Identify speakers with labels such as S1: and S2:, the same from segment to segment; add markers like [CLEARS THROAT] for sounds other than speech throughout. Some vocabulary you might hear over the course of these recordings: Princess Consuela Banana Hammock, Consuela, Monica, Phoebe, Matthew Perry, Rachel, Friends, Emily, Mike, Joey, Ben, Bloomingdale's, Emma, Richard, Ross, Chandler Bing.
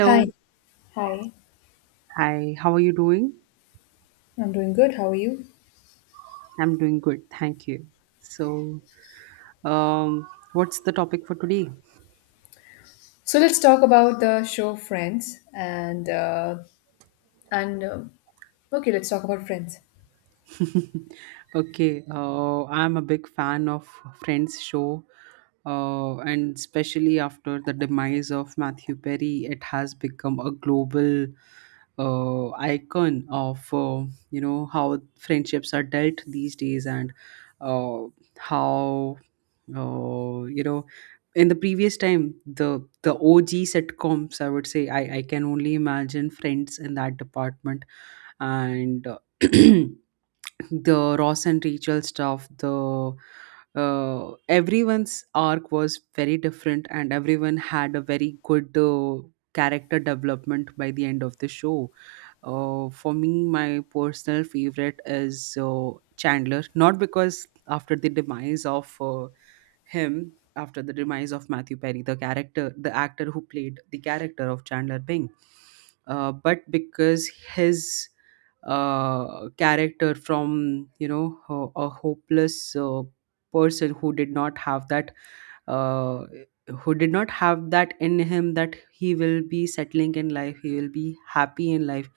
S1: Hi. Hi.
S2: Hi. How are you doing?
S1: I'm doing good. How are you?
S2: I'm doing good. Thank you. So, um, what's the topic for today?
S1: So let's talk about the show Friends and and um okay, let's talk about Friends.
S2: [LAUGHS] Okay. I'm a big fan of Friends show. And especially after the demise of Matthew Perry, it has become a global icon of you know how friendships are dealt these days and uh, how Oh, you know, in the previous time, the OG sitcoms, I would say, I can only imagine Friends in that department, and [CLEARS THROAT] the Ross and Rachel stuff. The Everyone's arc was very different, and everyone had a very good character development by the end of the show. For me, my personal favorite is Chandler, not because after the demise of him after the demise of Matthew Perry, the character, the actor who played the character of Chandler Bing. But because his character from you know a hopeless person who did not have that uh, who did not have that in him, that he will be settling in life, he will be happy in life.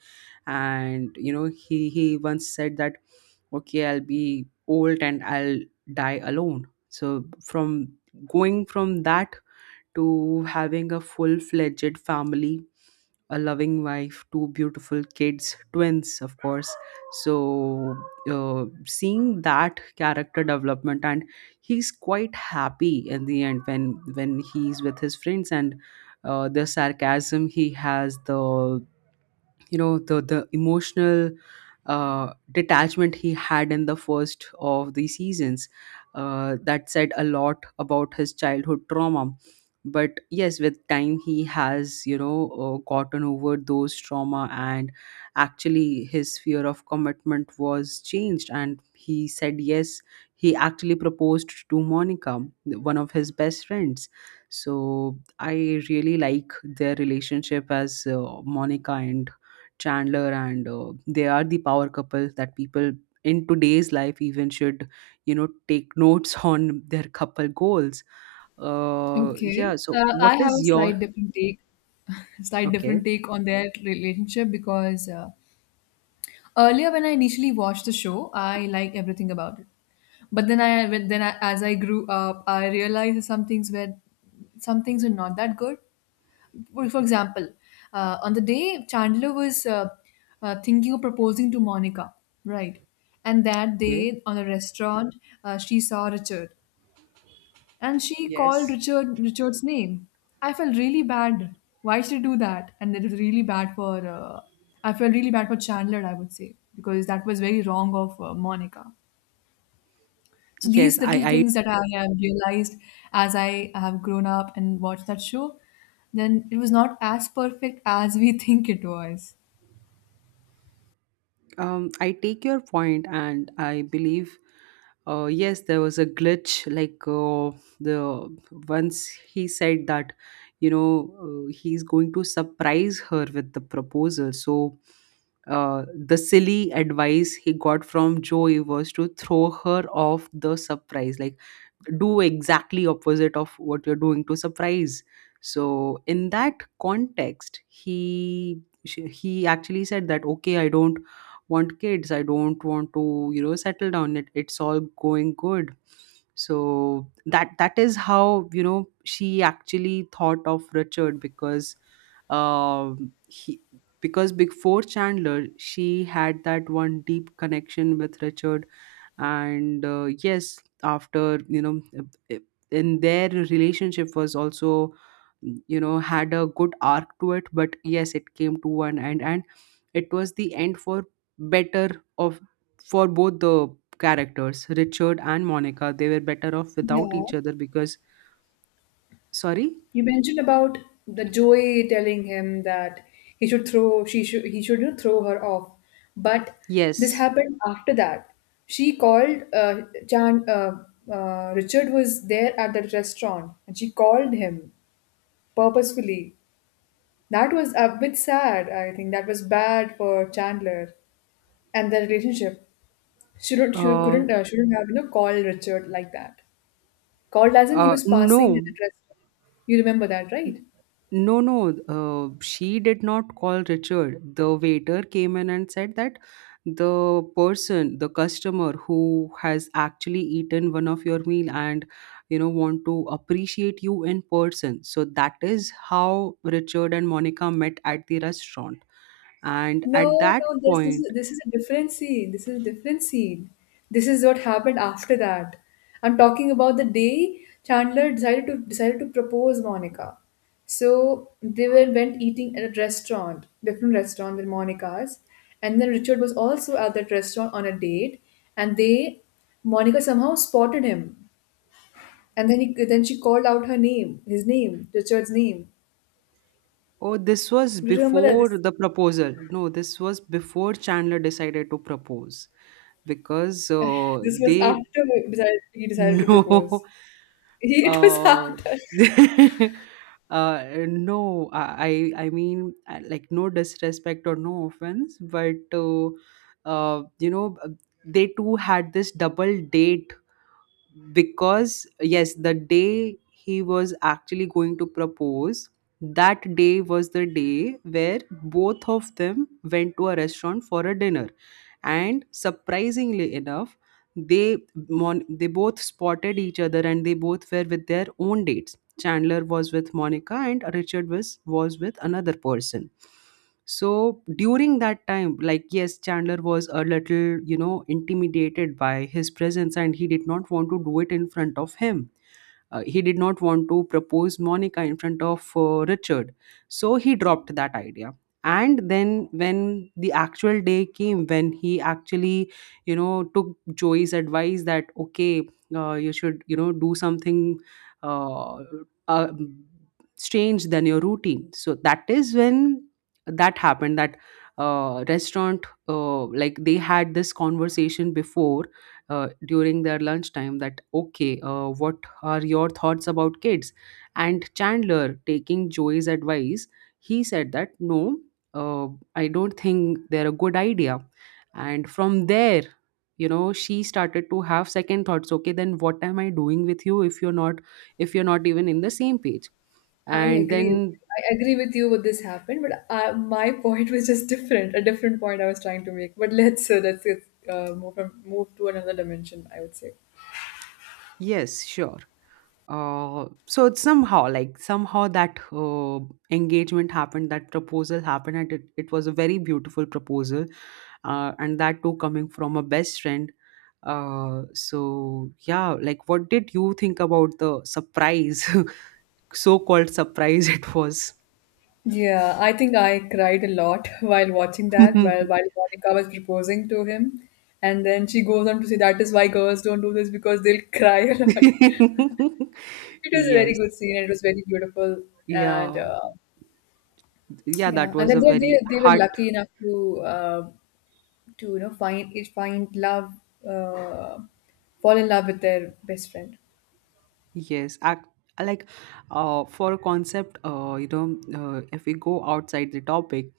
S2: And you know, he once said that, okay, I'll be old and I'll die alone. So from going from that to having a full-fledged family, a loving wife, two beautiful kids, twins of course. So seeing that character development, and he's quite happy in the end, when he's with his friends. And the sarcasm he has, the you know, the emotional detachment he had in the first of the seasons, that said a lot about his childhood trauma. But yes, with time he has, you know, gotten over those trauma, and actually his fear of commitment was changed, and he said yes. He actually proposed to Monica, one of his best friends. So I really like their relationship as Monica and Chandler. And they are the power couple that people in today's life even should, you know, take notes [LAUGHS] on their couple goals. Yeah,
S1: Okay.
S2: so what
S1: I have a
S2: is your
S1: slight different take, [LAUGHS] slight different
S2: okay?
S1: take on their relationship because earlier when I initially watched the show, I liked everything about it. But then I, when- then I, as I grew up, I realized some things were not that good. For example, on the day Chandler was thinking of proposing to Monica, right? And that
S2: Okay,
S1: day on a restaurant, she saw Richard, and she called
S2: yes,
S1: Richard's name. I felt really bad. Why should I do that? And it was really bad for. I felt really bad for Chandler. I would say because that was very wrong of Monica. So these
S2: yes,
S1: little things that I have realized as I have grown up and watched that show, then it was not as perfect as we [LAUGHS] think it was.
S2: um, I take your point, and I believe, yes, there was a glitch. Like the once he said that, you know, he's going to surprise her with the proposal. So, the silly advice he got from Joey was to throw her off the surprise, like do exactly opposite of what you're doing to surprise. So in that context, he she, he actually said that, okay, I don't want kids, I don't want to, you know, settle down, it's all going good. So that is how, you know, she actually thought of Richard. Because he, because before Chandler, she had that one deep connection with Richard. And yes, after, you know, uh, in their relationship was also, you know, had a good arc to it. But yes, it came to one end, and it was the end for better of, for both the characters. Richard and Monica, they were better off without
S1: Yeah.
S2: each other, because sorry.
S1: You mentioned about the Joey telling him that he should, you know, throw her off. But this
S2: Yes,
S1: happened after that. She called, uh, Chan, uh, Richard was there at the restaurant and she called him purposefully. That was a bit sad, I think. That was bad for Chandler and their relationship. Shouldn't She do not She
S2: uh
S1: could not Shouldn't have, you know, called Richard like that. Called as in he was passing at
S2: no.
S1: the restaurant. You remember that, right?
S2: No, no, she did not call Richard. The waiter came in and said that the person, the customer who has actually eaten one of your meal and you know want to appreciate you in person. So that is how Richard and Monica met at the restaurant. And at
S1: No,
S2: that
S1: no, this this is
S2: point,
S1: this is a different scene. This is a different scene. This is what happened after that. I'm talking about the day Chandler decided to propose Monica. So they were went eating at a restaurant, different restaurant than Monica's, and then Richard was also at that restaurant on a date, and they Monica somehow spotted him, and then she called out her name, his name, Richard's name.
S2: oh, this was
S1: Do you remember that
S2: before
S1: this
S2: the proposal. No, this was before Chandler decided to propose because
S1: this was
S2: they
S1: after he decided he
S2: [LAUGHS]
S1: decided to
S2: no.
S1: propose. [LAUGHS] It was
S2: Uh,
S1: after.
S2: [LAUGHS] no, I mean like no disrespect or no offense, but you know they too had this double date. Because yes, the day he was actually going to propose, that day was the day where both of them went to a restaurant for a dinner. And surprisingly enough, they they both spotted each other, and they both were with their own dates. Chandler was with Monica, and Richard was with another person. So during that time, like, yes, Chandler was a little, you know, intimidated by his presence, and he did not want to do it in front of him. He did not want to propose Monica in front of Richard. So he dropped that idea. And then when the actual day came, when he actually, you know, took Joey's advice that, okay, you should, you know, do something uh, uh, strange than your routine. So that is when that happened, that restaurant, like they had this conversation before, during their lunchtime, that okay, what are your thoughts about kids. And Chandler, taking Joey's advice, he said that no, uh, I don't think they're a good idea. And from there, you know, she started to have second thoughts. Okay, then what am I doing with you if you're not, if you're not even in the same page?
S1: I
S2: And
S1: agree.
S2: then
S1: I agree with you what this happened, but my [LAUGHS] point was just different, a different point I was trying to make. But let's move move to another dimension, I would say.
S2: yes, sure. So it's somehow like somehow that engagement happened, that proposal happened, and it was a very beautiful proposal, and that too coming from a best friend. So yeah, like what did you think about the surprise, [LAUGHS] so-called surprise it was?
S1: Yeah, I think I cried a lot [LAUGHS] while watching that, while
S2: [LAUGHS]
S1: Monica was proposing to him, and then she goes on to say that is why girls don't do this because they'll [LAUGHS] cry a lot. [LAUGHS] It was a very
S2: Yes,
S1: good scene. And it was very beautiful, and
S2: yeah, yeah,
S1: yeah,
S2: that
S1: and
S2: was
S1: then
S2: a
S1: they they
S2: very
S1: they were
S2: heart.
S1: lucky enough to. Uh, to, you know, find love uh, fall in love with their best friend.
S2: Yes, act like for a concept, you know, if we go outside the topic,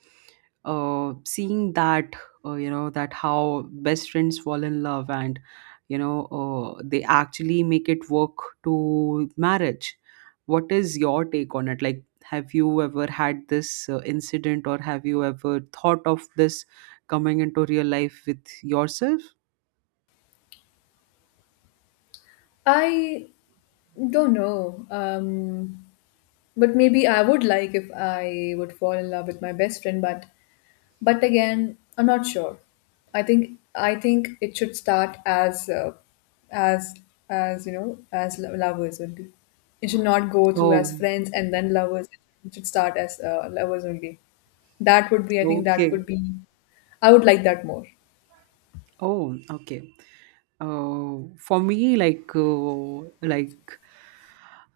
S2: seeing that, you know, that how best friends fall in love and, you know, they actually make it work to marriage. What is your take on it? Like, have you ever had this incident, or have you ever thought of this coming into real life with yourself?
S1: I don't know, but maybe I would like if I would fall in love with my best friend, but again I'm not sure. I think it should start as as as, you know, as lovers only. It should not go through as
S2: Oh,
S1: friends and then lovers. It should start as lovers only. That would be, I think that
S2: okay.
S1: would be, I would like that more.
S2: Oh, okay. For me, like uh, like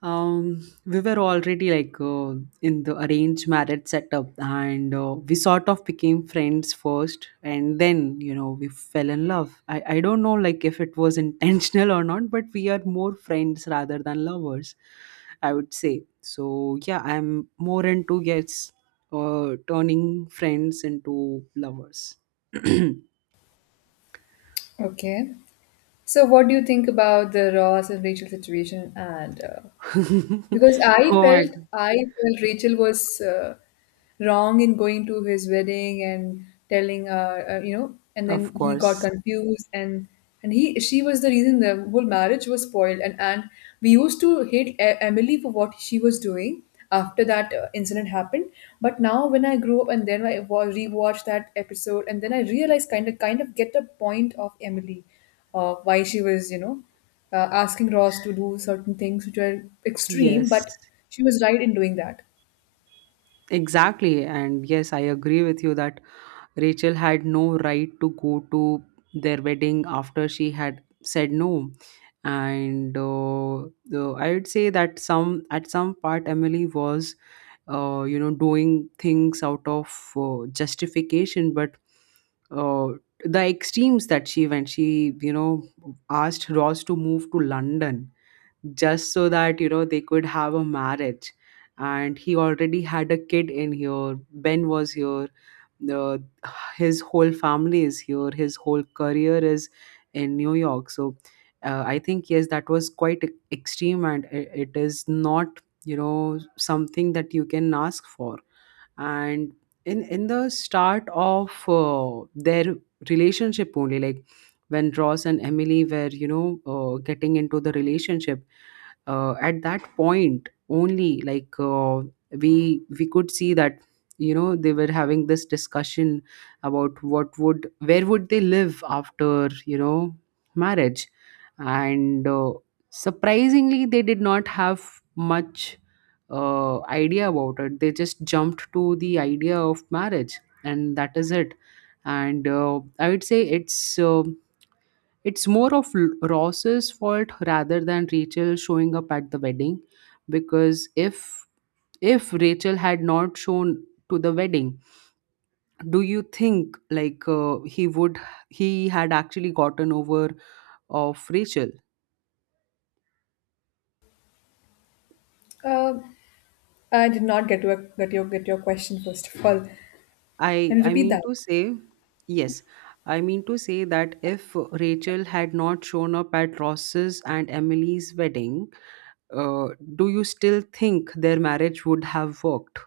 S2: um, we were already like in the arranged marriage setup, and we sort of became friends first, and then you know we fell in love. I don't know like if it was [LAUGHS] intentional or not, but we are more friends rather than lovers. I would say so. Yeah, I'm more into yes, turning friends into lovers. [CLEARS THROAT]
S1: Okay. So, what do you think about the Ross and Rachel situation? And
S2: [LAUGHS]
S1: Because I
S2: oh my.
S1: felt I felt Rachel was wrong in going to his wedding and telling you know, and then
S2: Of
S1: he got
S2: course.
S1: confused, and he, she was the reason the whole marriage was spoiled, and we used to hate Emily for what she was doing after that incident happened. But now when I grew up and then I rewatched that episode and then I realized, kind of get the point of Emily, why she was, you know, asking Ross to do certain things which were extreme,
S2: Yes,
S1: but she was right in doing that.
S2: exactly. And yes, I agree with you that Rachel had no right to go to their wedding after she had said no. And I would say that some at some part Emily was, you know, doing things out of justification. But uh, the extremes that she went, she, you know, asked Ross to move to London just so that you know they could have a marriage. And he already had a kid in here. Ben was here, the his whole family is here, his whole career is in New York. So I think yes, that was quite extreme, and it is not, you know, something that you can ask for. And in the start of their relationship only, like when Ross and Emily were, you know, getting into the relationship, at that point only, like we could see that, you know, they were having this discussion about what would, where would they live after, you know, marriage. And surprisingly, they did not have much idea about it. They just jumped to the idea of marriage and that is it. And I would say it's more of Ross's fault rather than Rachel showing up at the wedding. Because if Rachel had not shown to the wedding, do you think like he had actually gotten over of Rachel?
S1: Um I did not get to get your question first of all.
S2: I
S1: Can you
S2: I
S1: repeat
S2: mean
S1: that?
S2: to say yes. I mean to say that if Rachel had not shown up at Ross's and Emily's wedding, uh, do you still think their marriage would have worked?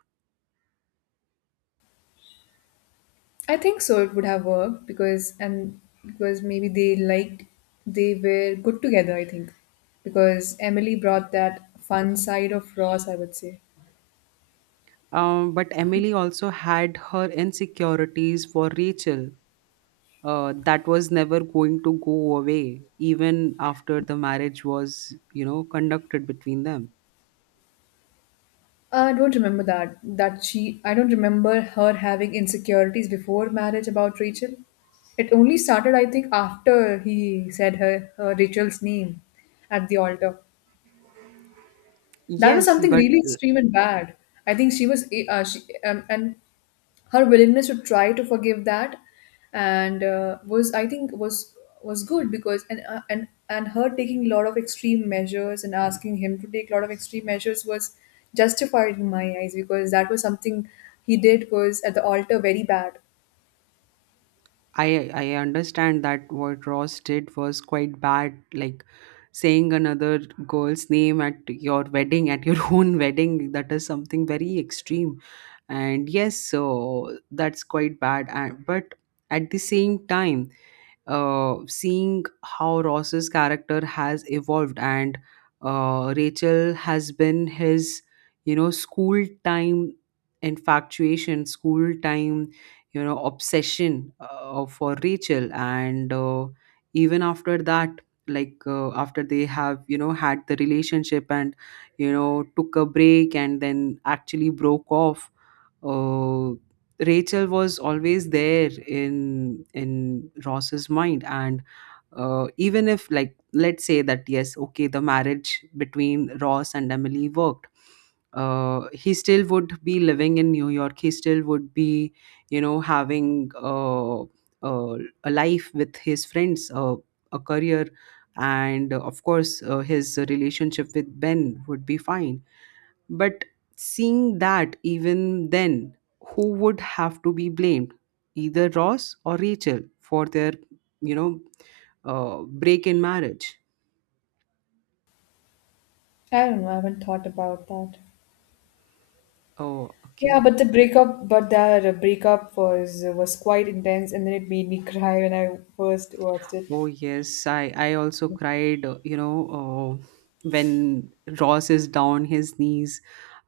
S1: I think so. It would have worked because maybe they were good together. I think because Emily brought that fun side of Ross. I would say.
S2: But Emily also had her insecurities for Rachel. That was never going to go away, even after the marriage was, you know, conducted between them.
S1: I don't remember that. That she, I don't remember her having insecurities before marriage about Rachel. It only started, I think, after he said her, her Rachel's name at the altar. That was
S2: Yes,
S1: something
S2: but
S1: really extreme and bad. I think she was, eh, she, and Her willingness to try to forgive that, and was I think was good because and her taking a lot of extreme measures and asking him to take a lot of extreme measures was justified in my eyes, because that was something he did was at the altar, very bad.
S2: I understand that what Ross did was quite bad, like saying another girl's name at your wedding, at your [LAUGHS] own wedding. That is something very extreme, and yes, so that's quite bad. And but at the same time, seeing how Ross's character has evolved, and Rachel has been his, you know, school time infatuation, school time, you know, obsession for Rachel. And even after that, like after they have, you know, had the relationship and, you know, took a break and then actually broke off, uh, Rachel was always there in Ross's mind. And even if, like, let's say that yes, okay, the marriage between Ross and Emily worked, he still would be living in New York. He still would be, you know, having uh, a life with his friends, a career, and of course, his relationship with Ben would be fine. But seeing that even then, who would have to be blamed? Either Ross or Rachel for their, you know, break in marriage.
S1: I don't know. I haven't thought about that.
S2: Oh,
S1: Yeah,
S2: okay.
S1: but the breakup, but that breakup was quite intense, and then it made me cry when I first watched it.
S2: Oh, yes. I also cried, when Ross is down his knees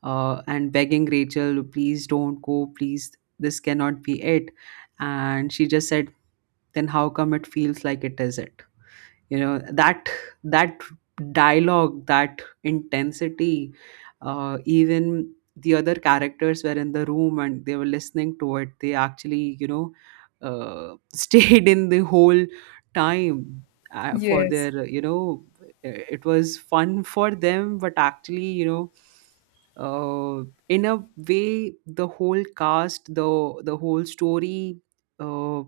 S2: and begging Rachel, please don't go, please, this cannot be it. And she just said, then how come it feels like it is it? You know that that dialogue, that intensity, even the other characters were in the room and they were listening to it. They actually, [LAUGHS] stayed in the whole time for
S1: Yes.
S2: their you know It was fun for them, but actually, in a way, the whole cast, the whole story, uh,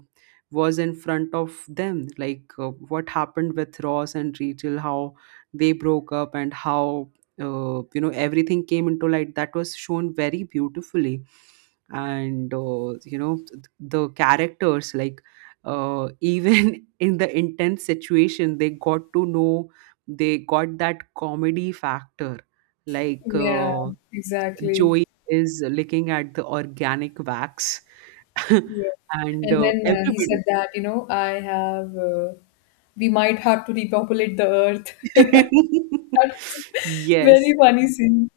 S2: was in front of them, like what happened with Ross and Rachel, how they broke up, and how, everything came into light. That was shown very beautifully. And the characters, like, even [LAUGHS] in the intense situation, they got to know, they got that comedy factor, like,
S1: Yeah, exactly.
S2: Joey is looking at the organic wax. [LAUGHS]
S1: Yeah.
S2: And
S1: And then he
S2: everybody
S1: said that, you know, I have, we might have to repopulate the earth. [LAUGHS]
S2: [LAUGHS]
S1: That's very
S2: yes.
S1: funny scene.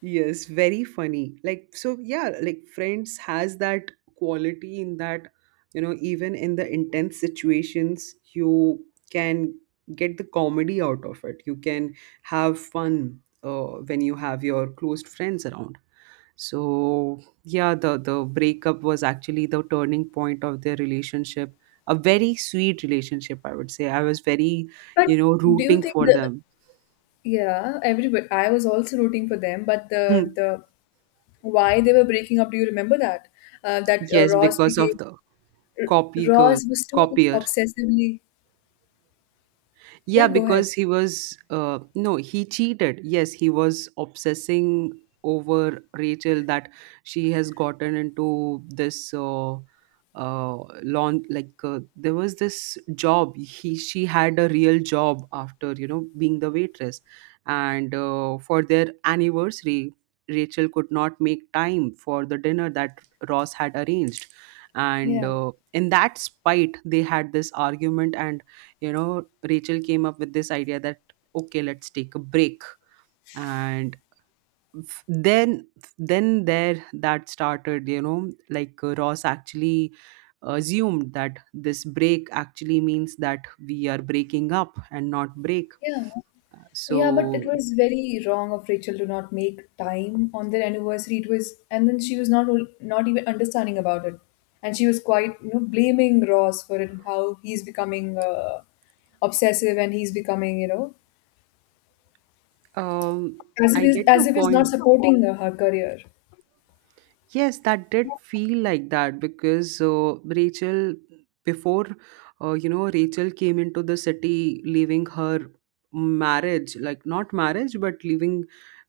S2: Yes, very funny. Like, so yeah, like, Friends has that quality, in that, you know, even in the intense situations, you can get the comedy out of it. You can have fun when you have your closed friends around. So yeah, the breakup was actually the turning point of their relationship. A very sweet relationship, I would say. I was very,
S1: But
S2: you know,
S1: do you
S2: rooting
S1: think
S2: for them.
S1: everybody, I was also rooting for them, but
S2: [LAUGHS]
S1: why they were breaking up, do you remember that? Uh, that uh,
S2: Yes,
S1: Ross
S2: because of
S1: became,
S2: the copy girl,
S1: Ross was too
S2: copier.
S1: obsessively, yeah,
S2: Yeah,
S1: go
S2: because
S1: ahead.
S2: he was no, he cheated. Yes, he was obsessing over Rachel, that she has gotten into this uh, lawn. Like, there was this job. He she had a real job, after, you know, being the waitress, and for their anniversary, Rachel could not make time for the dinner that Ross had arranged, and
S1: Yeah,
S2: in that spite, they had this argument, and you know, Rachel came up with this idea that, okay, let's take a break. And f- then, then there that started, you know, like, Ross actually assumed that this break actually means that we are breaking up and not break.
S1: yeah. Yeah, but it
S2: So,
S1: was very wrong of Rachel to not make time on their anniversary. It was, and then she was not even understanding about it, and she was quite, you know, blaming Ross for it and how he's becoming obsessive and he's becoming, you know,
S2: um,
S1: as if
S2: I get
S1: as
S2: your
S1: if he's not
S2: point.
S1: supporting her, her career.
S2: Yes, that did feel like that, because Rachel, before, Rachel came into the city, leaving her marriage, like, not marriage, but leaving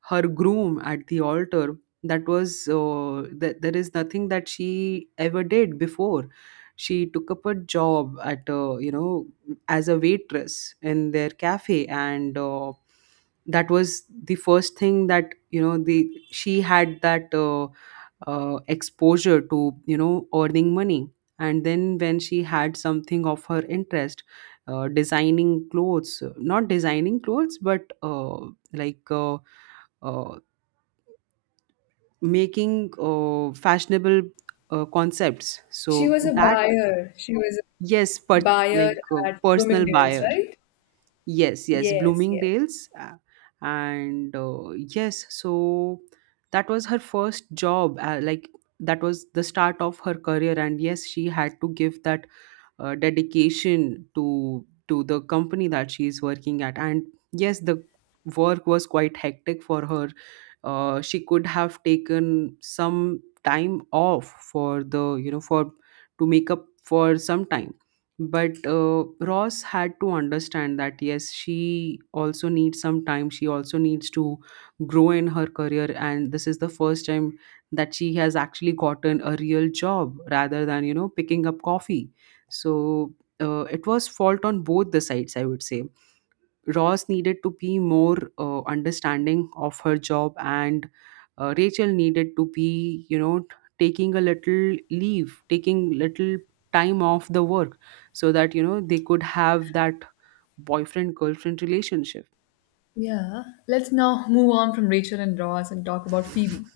S2: her groom at the altar. That was, that, there is nothing that she ever did before. She took up a job at, as a waitress in their cafe, and that was the first thing that, you know, the she had that. Exposure to, you know, earning money. And then when she had something of her interest, designing clothes, not designing clothes, but like uh, uh, making fashionable concepts,
S1: She
S2: so
S1: was a
S2: that,
S1: buyer. She was a
S2: yes, but
S1: buyer
S2: like,
S1: at
S2: personal
S1: Bloomingdale's,
S2: buyer.
S1: right?
S2: Yes, yes,
S1: Yes, yes.
S2: Bloomingdale's. And yes, so that was her first job. Like, that was the start of her career. And yes, she had to give that dedication to to the company that she is working at. And yes, the work was quite hectic for her. She could have taken some time off for the, you know, for to make up for some time. But Ross had to understand that yes, she also needs some time, she also needs to grow in her career, and this is the first time that she has actually gotten a real job rather than, you know, picking up coffee. So it was fault on both the sides, I would say. Ross needed to be more understanding of her job, and Rachel needed to be, you know, taking a little leave, taking little time off the work, so that, you know, they could have that boyfriend girlfriend relationship.
S1: Yeah. Let's now move on from Rachel and Ross and talk about Phoebe,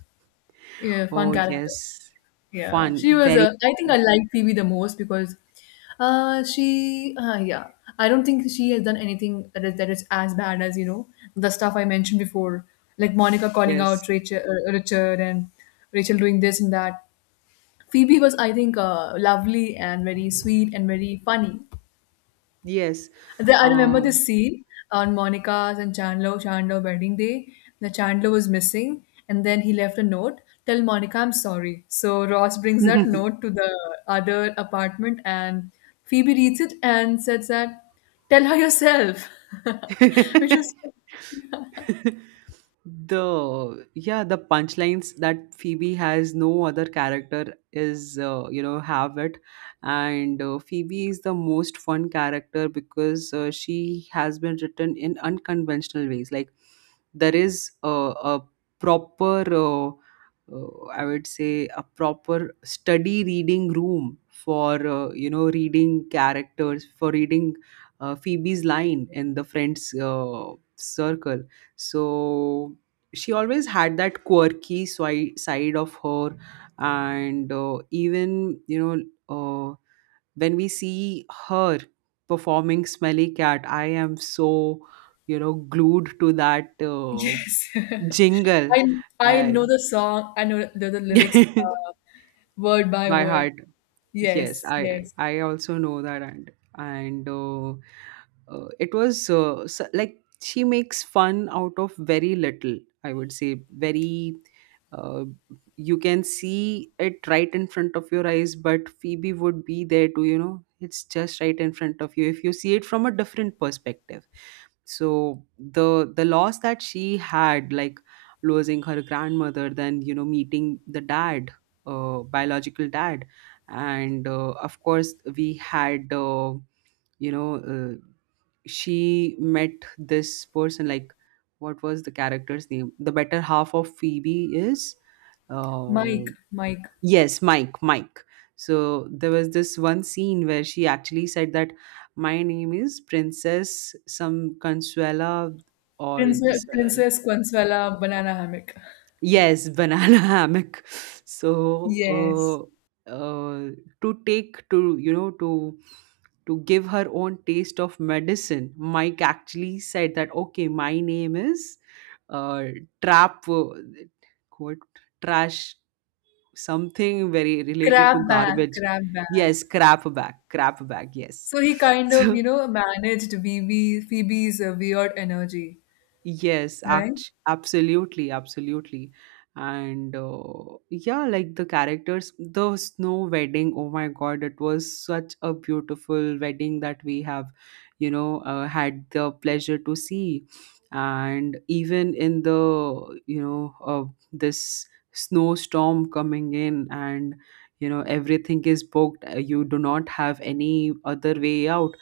S1: a fun
S2: Oh
S1: character.
S2: yes,
S1: Yeah,
S2: fun,
S1: she was.
S2: very
S1: I think
S2: fun.
S1: I like Phoebe the most because, she. Yeah, I don't think she has done anything that is as bad as, you know, the stuff I mentioned before, like Monica calling
S2: Yes,
S1: out Rachel, Richard, and Rachel doing this and that. Phoebe was, I think, lovely and very sweet and very funny.
S2: yes.
S1: I remember the
S2: Um,
S1: scene on Monica's and Chandler wedding day. The Chandler was missing, and then he left a note. Tell Monica I'm sorry. So Ross brings that note to the other apartment, and Phoebe reads it and says that, "Tell her yourself," [LAUGHS] which was
S2: [LAUGHS] [LAUGHS] the yeah, the punchlines that Phoebe has, no other character is, you know, have it. And Phoebe is the most fun character, because she has been written in unconventional ways. Like, there is a proper, uh, I would say a proper study reading room for, you know, reading characters, for reading Phoebe's line in the Friends circle. So she always had that quirky side of her. And even, you know, uh, when we see her performing Smelly Cat, I am so, you know, glued to that
S1: yes.
S2: jingle,
S1: [LAUGHS] I I
S2: uh,
S1: know the song. I know the lyrics
S2: [LAUGHS]
S1: uh, word by
S2: by
S1: word.
S2: heart. Yes,
S1: Yes,
S2: i
S1: yes.
S2: i also know that. And it was, like, she makes fun out of very little. I would say very, uh, you can see it right in front of your eyes, but Phoebe would be there to, you know, it's just right in front of you if you see it from a different perspective. So the loss that she had, like losing her grandmother, then, you know, meeting the dad, biological dad. And of course, we had, you know uh, she met this person. Like, what was the character's name, the better half of Phoebe is, uh,
S1: Mike, Mike.
S2: yes, Mike. So there was this one scene where she actually said that, my name is Princess some Consuela, or this,
S1: Princess Consuela Banana Hammock.
S2: yes, banana [LAUGHS] hammock.
S1: Yes.
S2: So, uh, uh, to take to, you know, to give her own taste of medicine, Mike actually said that, okay, my name is uh, trap, quote, trash, something very related
S1: Grab
S2: to
S1: bag,
S2: garbage.
S1: grab bag.
S2: Yes, crap bag, crap bag. Yes.
S1: So he kind
S2: [LAUGHS]
S1: of, you know, managed Phoebe, Phoebe's weird energy,
S2: Yes,
S1: right?
S2: act absolutely, absolutely. And yeah, like the characters, the snow wedding. Oh my God, it was such a beautiful wedding that we have, had the pleasure to see. And even in the, this snowstorm coming in and, you know, everything is booked. You do not have any other way out,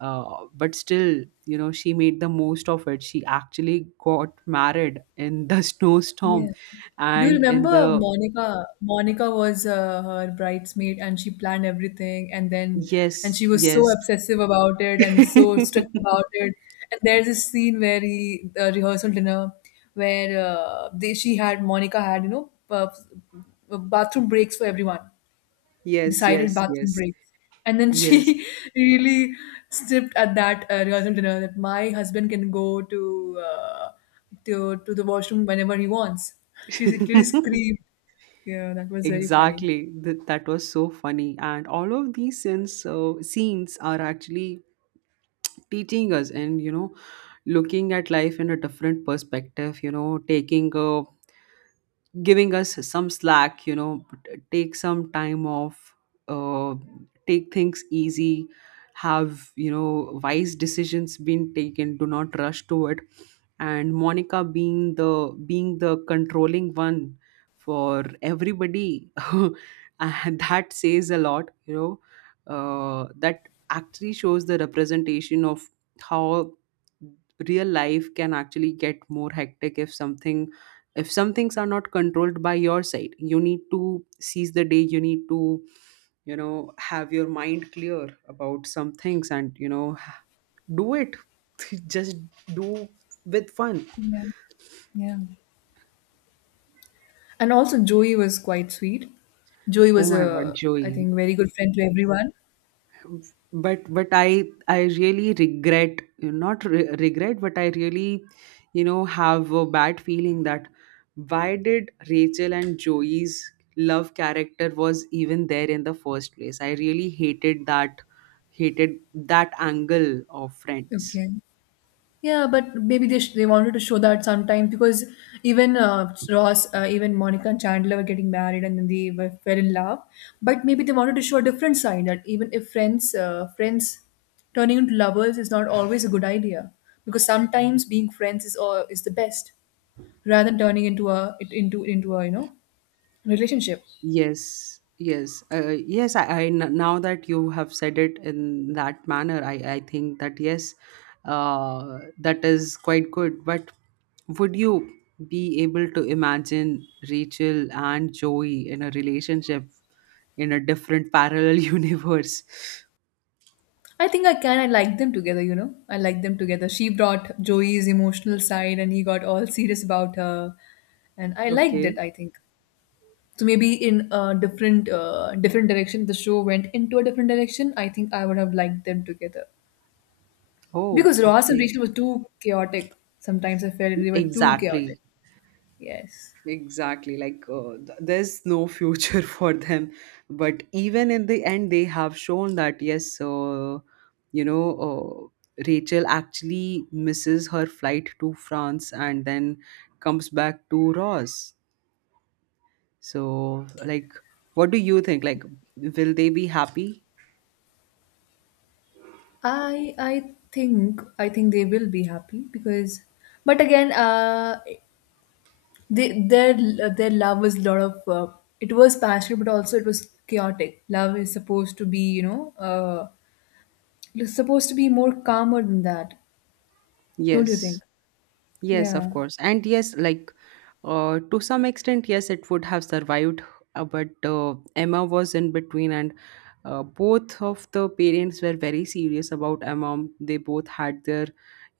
S2: but still, you know, she made the most of it. She actually got married in the [LAUGHS] snowstorm,
S1: Yeah. Do you
S2: and in
S1: remember
S2: the,
S1: Monica? Monica was her bridesmaid and she planned everything, and then and
S2: yes,
S1: she was
S2: yes,
S1: so obsessive about it and so
S2: [LAUGHS]
S1: strict about it. And there's this scene where the rehearsal dinner where she had, Monica had, you know, bathroom breaks for everyone
S2: yes,
S1: decided
S2: yes,
S1: bathroom
S2: yes.
S1: breaks. And then
S2: Yes,
S1: she [LAUGHS] really snipped at that rehearsal dinner that my husband can go to to the washroom whenever he wants. [LAUGHS] She literally
S2: [LAUGHS]
S1: screamed. Yeah, that was very funny.
S2: exactly. That was so funny. And all of these scenes, so scenes are actually teaching us, and, you know, looking at life in a different perspective, you know, taking a, giving us some slack, you know, take some time off, uh, take things easy, have, you know, wise decisions been taken, do not rush to it. And Monica being the, being the controlling one for everybody. [LAUGHS] And that says a lot, you know, that actually shows the representation of how real life can actually get more hectic if something, if some things are not controlled by your side. You need to seize the day, you need to, you know, have your mind clear about some things, and, you know, do it. [LAUGHS] Just do with fun.
S1: Yeah, yeah. And also Joey was quite sweet. Joey
S2: Oh
S1: was
S2: my God,
S1: a, I
S2: Joey.
S1: think, very good friend to everyone.
S2: But but I really regret, not re- regret, but I really, you know, have a bad feeling that why did Rachel and Joey's love character was even there in the first place. I really hated that, hated that angle of Friends.
S1: Okay. Yeah, but maybe they wanted to show that, sometimes, because even even Monica and Chandler were getting married and then they were fell in love. But maybe they wanted to show a different side that even if friends turning into lovers is not always a good idea, because sometimes being friends is the best rather than turning into a it into a, you know, relationship.
S2: Yes, yes, yes. Now that you have said it in that manner, I think that yes, that is quite good. But would you be able to imagine Rachel and Joey in a relationship, in a different parallel [LAUGHS] universe?
S1: I think I can. I like them together, you know. I like them together. She brought Joey's emotional side and he got all serious about her. And I liked it,
S2: Okay.
S1: I think. So maybe in a different different direction, the show went into a different direction. I think I would have liked them together.
S2: Oh,
S1: Because Ross and
S2: okay.
S1: Rachel were too chaotic. Sometimes I felt they were too chaotic.
S2: Exactly.
S1: Yes.
S2: Exactly, like, there's no future [LAUGHS] for them. But even in the end, they have shown that yes, you know, Rachel actually misses her flight to France and then comes back to Ross. So, like, what do you think? Like, will they be happy?
S1: I think they will be happy because, but again they, their love was a lot of it was passionate, but also it was chaotic. Love is supposed to be, you know, it's supposed to be more calmer than that, don't you think?
S2: Yes, yes, of
S1: yeah
S2: course, and yes, like, uh, to some extent, yes, it would have survived, but Emma was in between, and both of the parents were very serious about Emma. They both had their,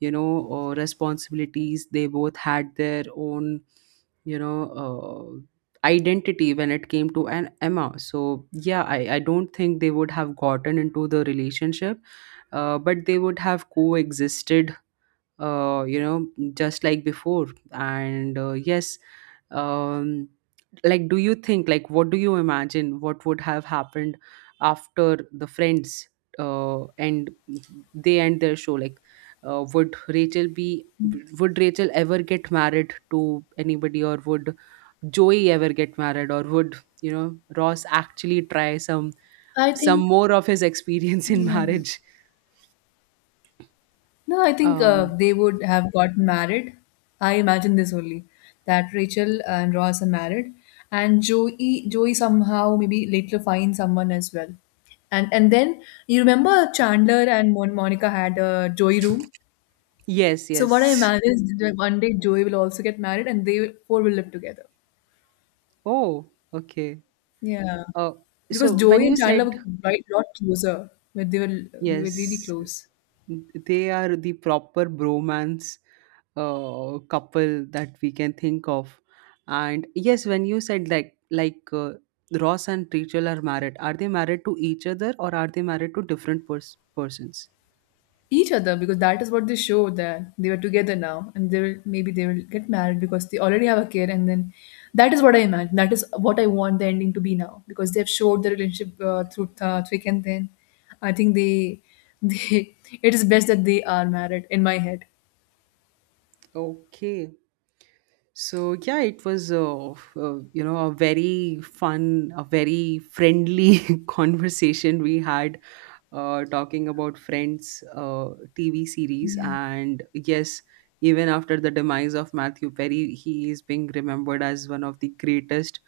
S2: responsibilities. They both had their own, identity when it came to an Emma. So yeah, I don't think they would have gotten into the relationship, but they would have coexisted, you know, just like before. And yes, um, like, do you think, like, what do you imagine what would have happened after the Friends, and they end their show? Like, would Rachel be, would Rachel ever get married to anybody, or would Joey ever get married, or would, you know, Ross actually try some
S1: i
S2: some
S1: think
S2: more of his [LAUGHS] experience in
S1: yeah,
S2: marriage?
S1: no, I think
S2: Um,
S1: they would have got married. I imagine this only, that Rachel and Ross are married, and Joey somehow maybe later finds someone as well, and then you remember Chandler and Monica had a Joey room.
S2: yes,
S1: So what I
S2: yes.
S1: imagine is that, like, one day Joey will also get married and they will, four will live together.
S2: Oh, okay.
S1: Yeah.
S2: Uh,
S1: Because
S2: so when
S1: Joey and
S2: you
S1: Chandler
S2: said,
S1: were right a lot closer. But they were really
S2: yes,
S1: close.
S2: they are the proper bromance couple that we can think of. And yes, when you said like, Ross and Rachel are married, are they married to each other, or are they married to different persons?
S1: Each other, because that is what they show, that they were together now and they will maybe they will get married because they already have a kid, and then that is what I imagine. That is what I want the ending to be now, because they have showed the relationship through thick and thin. I think they [LAUGHS] it is best that they are married in my head.
S2: Okay. So yeah, it was a, a very fun, a very friendly [LAUGHS] conversation we had talking about Friends, TV series.
S1: Yeah.
S2: And yes, even after the demise of Matthew Perry, he is being remembered as one of the greatest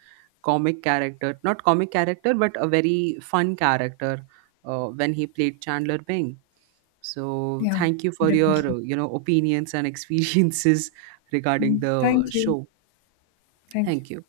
S2: comic character, not comic character, but a very fun character when he played Chandler Bing. So
S1: Yeah,
S2: thank you for your,
S1: definitely.
S2: opinions and experiences [LAUGHS] regarding the
S1: Thank you.
S2: show.
S1: Thank you.
S2: Thank you.